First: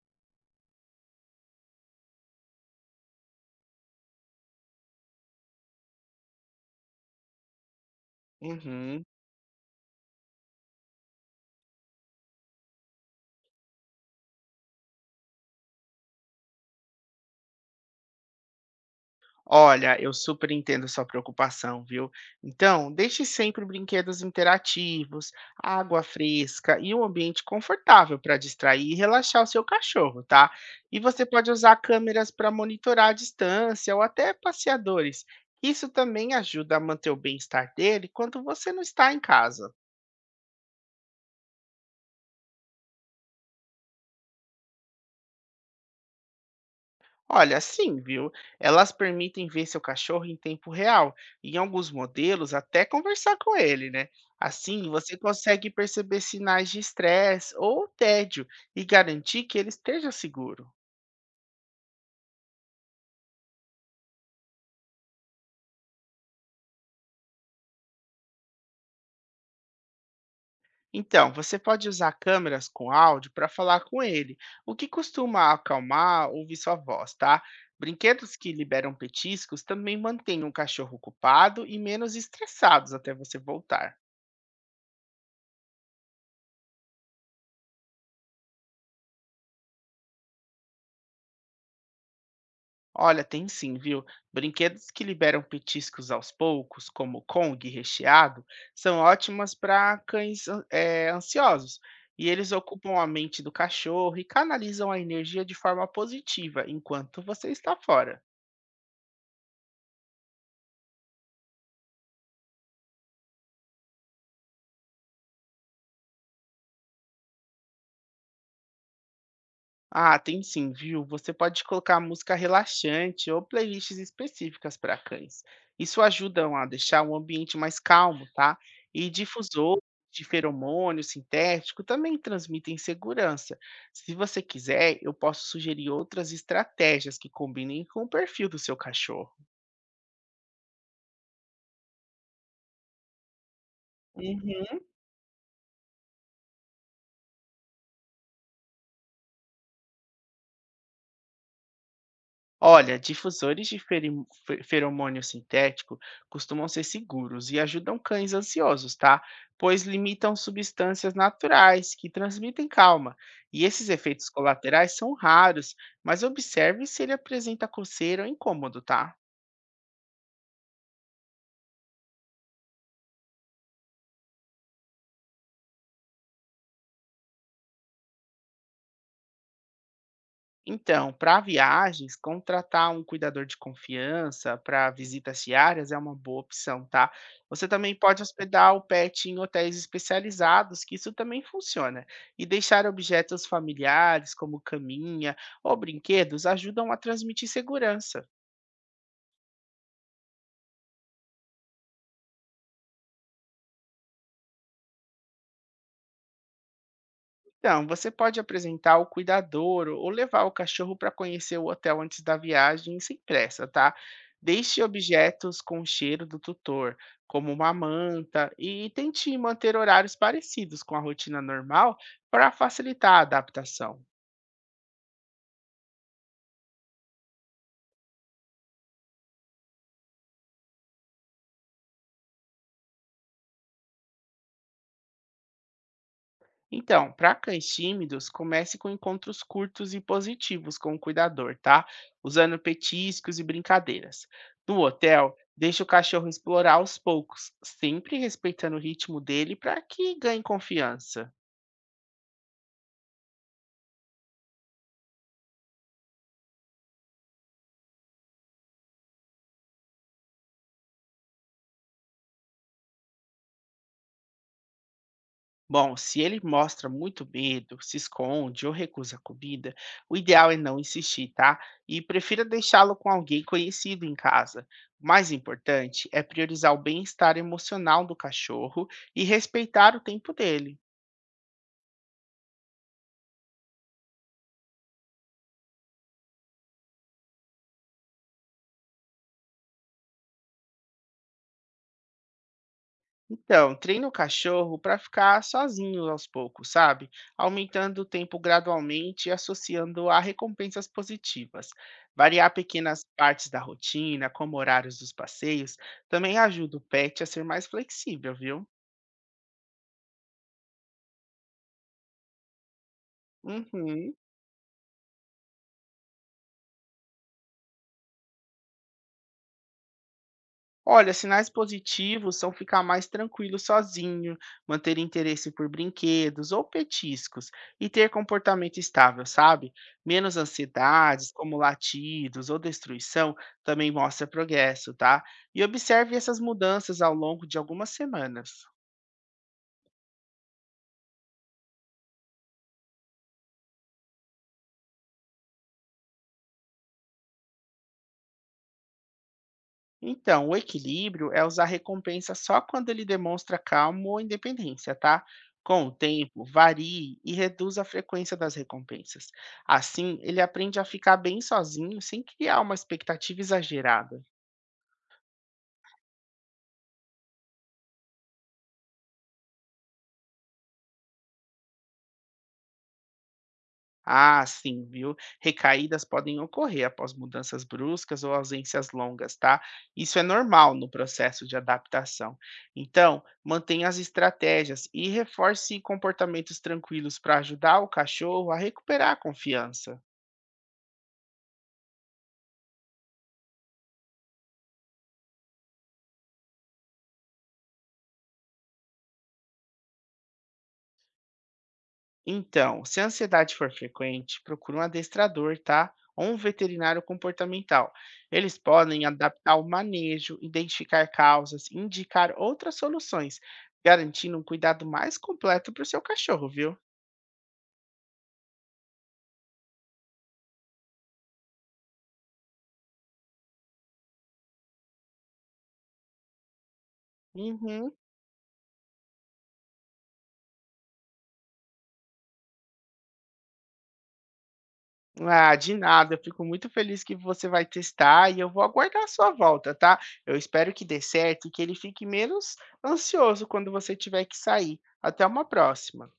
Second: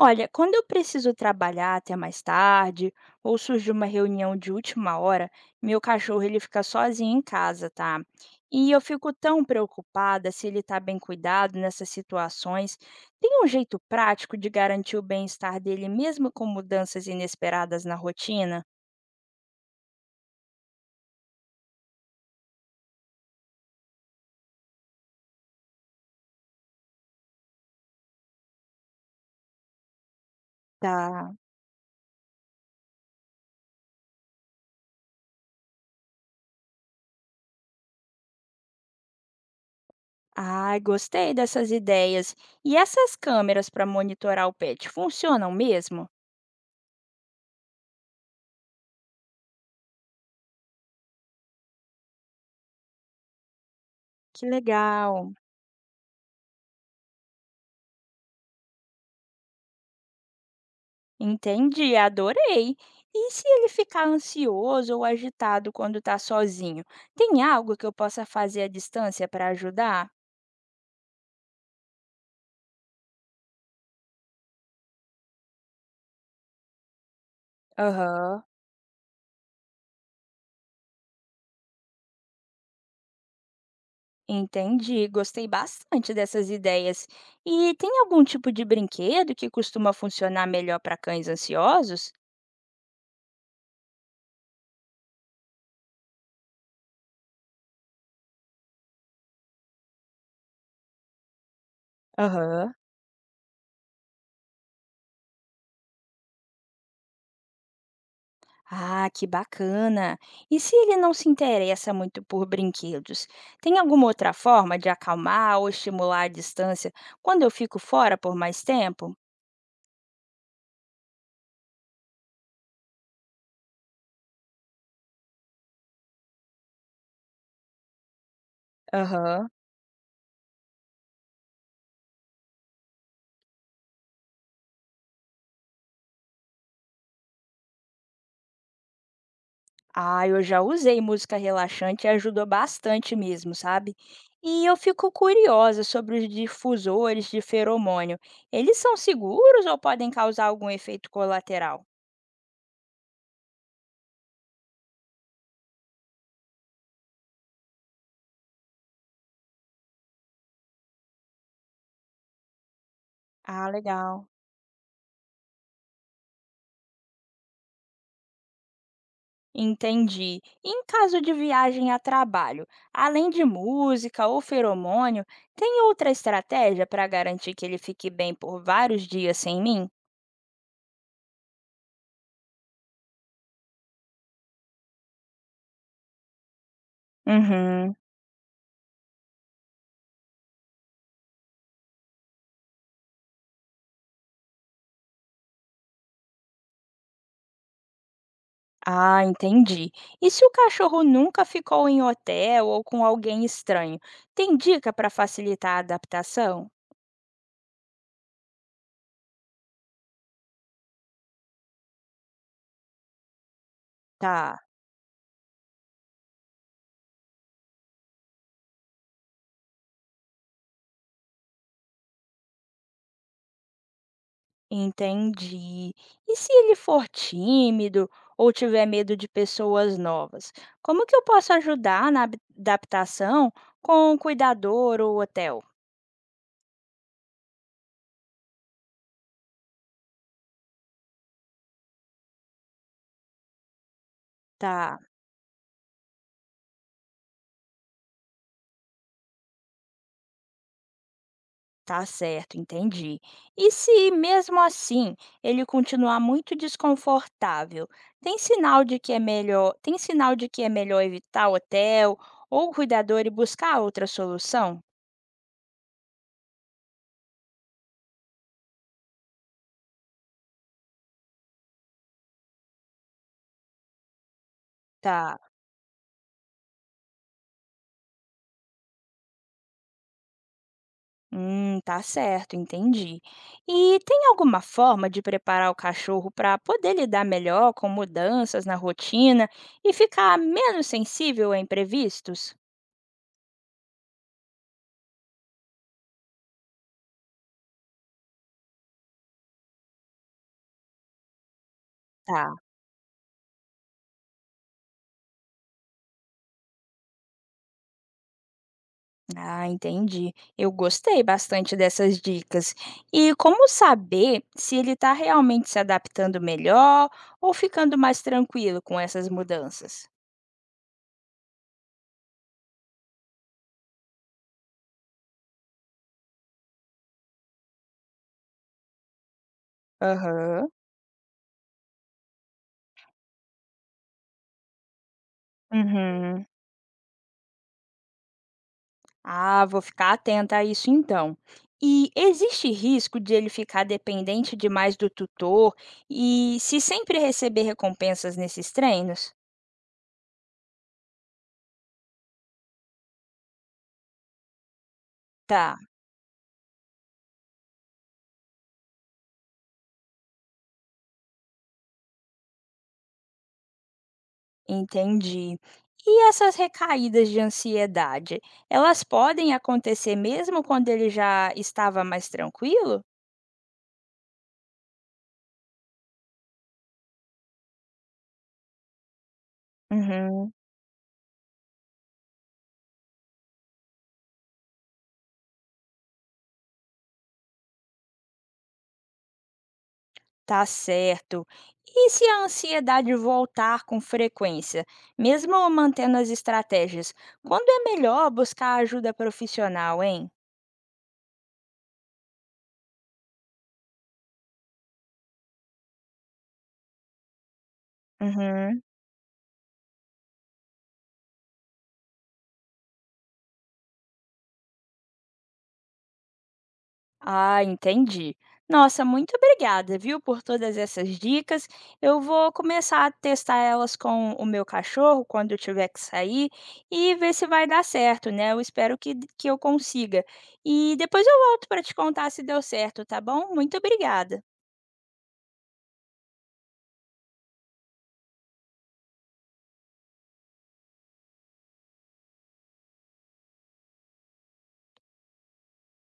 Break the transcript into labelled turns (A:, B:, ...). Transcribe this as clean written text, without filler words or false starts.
A: Olha, quando eu preciso trabalhar até mais tarde, ou surge uma reunião de última hora, meu cachorro ele fica sozinho em casa, tá? E eu
B: Uhum.
A: fico tão preocupada se ele tá bem cuidado nessas situações. Tem um jeito prático de garantir o bem-estar dele mesmo com mudanças inesperadas na rotina?
B: Olha, eu super entendo sua preocupação, viu? Então, deixe sempre brinquedos interativos, água fresca e um ambiente confortável para distrair e relaxar o seu cachorro, tá? E você
A: Tá.
B: pode usar câmeras para monitorar a distância ou até passeadores. Isso também ajuda a manter o bem-estar dele quando você não está em casa.
A: Ai, gostei dessas ideias. E essas câmeras para monitorar o pet funcionam mesmo?
B: Olha, sim, viu? Elas permitem ver seu cachorro em tempo real, e em alguns modelos até conversar com ele, né?
A: Que
B: Assim, você
A: legal.
B: consegue perceber sinais de estresse ou tédio e garantir que ele esteja seguro.
A: Entendi, adorei. E se ele ficar ansioso ou agitado quando está sozinho, tem algo que eu possa fazer à distância para ajudar?
B: Então, você pode usar câmeras com áudio para falar com ele, o que costuma acalmar ouvir sua voz, tá? Brinquedos
A: Aham.
B: que liberam petiscos também mantêm o cachorro ocupado e menos estressados até você voltar.
A: Entendi, gostei bastante dessas ideias. E tem algum tipo de brinquedo que costuma funcionar melhor para cães ansiosos?
B: Olha, tem sim, viu? Brinquedos que liberam petiscos aos poucos, como o Kong recheado, são ótimas para ansiosos. E eles
A: Aham.
B: ocupam a mente do cachorro e canalizam a energia de forma positiva enquanto você está fora.
A: Ah, que bacana! E se ele não se interessa muito por brinquedos, tem alguma outra forma de acalmar ou estimular a distância quando eu fico fora por mais tempo?
B: Ah, tem sim, viu? Você pode colocar música relaxante ou playlists específicas para cães. Isso ajuda a deixar o ambiente mais calmo, tá? E
A: Aham.
B: difusor de feromônio sintético também transmitem segurança. Se você quiser, eu posso sugerir outras estratégias que combinem com o perfil do seu cachorro.
A: Ah, eu já usei música relaxante e ajudou bastante mesmo, sabe? E eu
B: Uhum.
A: fico curiosa sobre os difusores de feromônio. Eles são seguros ou podem causar algum efeito colateral?
B: Olha, difusores de ferim- fe- feromônio sintético costumam ser seguros e ajudam cães ansiosos, tá? Pois limitam substâncias naturais que transmitem calma. E
A: Ah,
B: esses efeitos
A: legal.
B: colaterais são raros, mas observe se ele apresenta coceira ou incômodo, tá?
A: Entendi. Em caso de viagem a trabalho, além de música ou feromônio, tem outra estratégia para garantir que ele fique bem por vários dias sem mim?
B: Então, para viagens, contratar um cuidador de confiança para visitas diárias é uma boa opção, tá? Você também
A: Uhum.
B: pode hospedar o pet em hotéis especializados, que isso também funciona. E deixar objetos familiares, como caminha ou brinquedos, ajudam a transmitir segurança.
A: Ah, entendi. E se o cachorro nunca ficou em hotel ou com alguém estranho, tem dica para facilitar a adaptação?
B: Então, você pode apresentar o cuidador ou levar o cachorro para conhecer o hotel antes da viagem sem pressa, tá?
A: Tá,
B: Deixe objetos com o cheiro do tutor, como uma manta, e tente manter horários parecidos com a rotina normal para facilitar a adaptação.
A: entendi. E se ele for tímido ou tiver medo de pessoas novas, como que eu posso ajudar na adaptação com o cuidador ou hotel?
B: Então, para cães tímidos, comece com encontros curtos e positivos com o cuidador, tá? Usando petiscos e brincadeiras. No
A: Tá.
B: hotel, deixe o cachorro explorar aos poucos, sempre respeitando o ritmo dele para que ganhe confiança.
A: Tá certo, entendi. E se mesmo assim ele continuar muito desconfortável, tem sinal de que é melhor evitar o hotel ou o cuidador e buscar outra solução?
B: Bom, se ele mostra muito medo, se esconde ou recusa a comida, o ideal é não insistir, tá? E prefira deixá-lo com alguém conhecido em casa. O mais
A: Tá.
B: importante é priorizar o bem-estar emocional do cachorro e respeitar o tempo dele.
A: Tá certo, entendi. E tem alguma forma de preparar o cachorro para poder lidar melhor com mudanças na rotina e ficar menos sensível a imprevistos?
B: Então, treina o cachorro para ficar sozinho aos poucos, sabe? Aumentando o tempo gradualmente e associando a recompensas positivas. Variar
A: Tá.
B: pequenas partes da rotina, como horários dos passeios, também ajuda o pet a ser mais flexível, viu?
A: Ah, entendi. Eu gostei bastante dessas dicas. E como
B: Uhum.
A: saber se ele está realmente se adaptando melhor ou ficando mais tranquilo com essas mudanças?
B: Olha, sinais positivos são ficar mais tranquilo sozinho, manter interesse por brinquedos ou petiscos e ter comportamento estável, sabe? Menos
A: Aham.
B: ansiedades, como latidos ou destruição, também mostra progresso, tá? E observe essas
A: Uhum.
B: mudanças ao longo de algumas semanas.
A: Ah, vou ficar atenta a isso então. E existe risco de ele ficar dependente demais do tutor e se sempre receber recompensas nesses treinos?
B: Então, o equilíbrio é usar recompensa só quando ele demonstra calma ou independência, tá?
A: Tá.
B: Com o tempo, varie e reduz a frequência das recompensas. Assim, ele aprende a ficar bem sozinho sem criar uma expectativa exagerada.
A: Entendi. E essas recaídas de ansiedade, elas podem acontecer mesmo quando ele já estava mais tranquilo?
B: Ah, sim, viu? Recaídas podem ocorrer após mudanças bruscas ou ausências longas, tá? Isso é
A: Uhum,
B: normal no processo de adaptação. Então, mantenha as estratégias e reforce comportamentos tranquilos para ajudar o cachorro a recuperar a confiança.
A: tá certo. E se a ansiedade voltar com frequência, mesmo mantendo as estratégias, quando é melhor buscar ajuda profissional, hein?
B: Então, se a ansiedade for frequente, procure um adestrador, tá? Ou um veterinário comportamental. Eles
A: Uhum.
B: podem adaptar o manejo, identificar causas, indicar outras soluções, garantindo um cuidado mais completo para o seu cachorro, viu?
A: Ah, entendi. Nossa, muito obrigada, viu, por todas essas dicas. Eu vou começar a testar elas com o meu cachorro quando eu tiver que sair e ver se vai dar
B: Uhum.
A: certo, né? Eu espero que eu consiga. E depois eu volto para te contar se deu certo, tá bom? Muito obrigada.
B: Ah, de nada. Eu fico muito feliz que você vai testar e eu vou aguardar a sua volta, tá? Eu espero que dê certo e que ele fique menos ansioso quando você tiver que sair. Até uma próxima.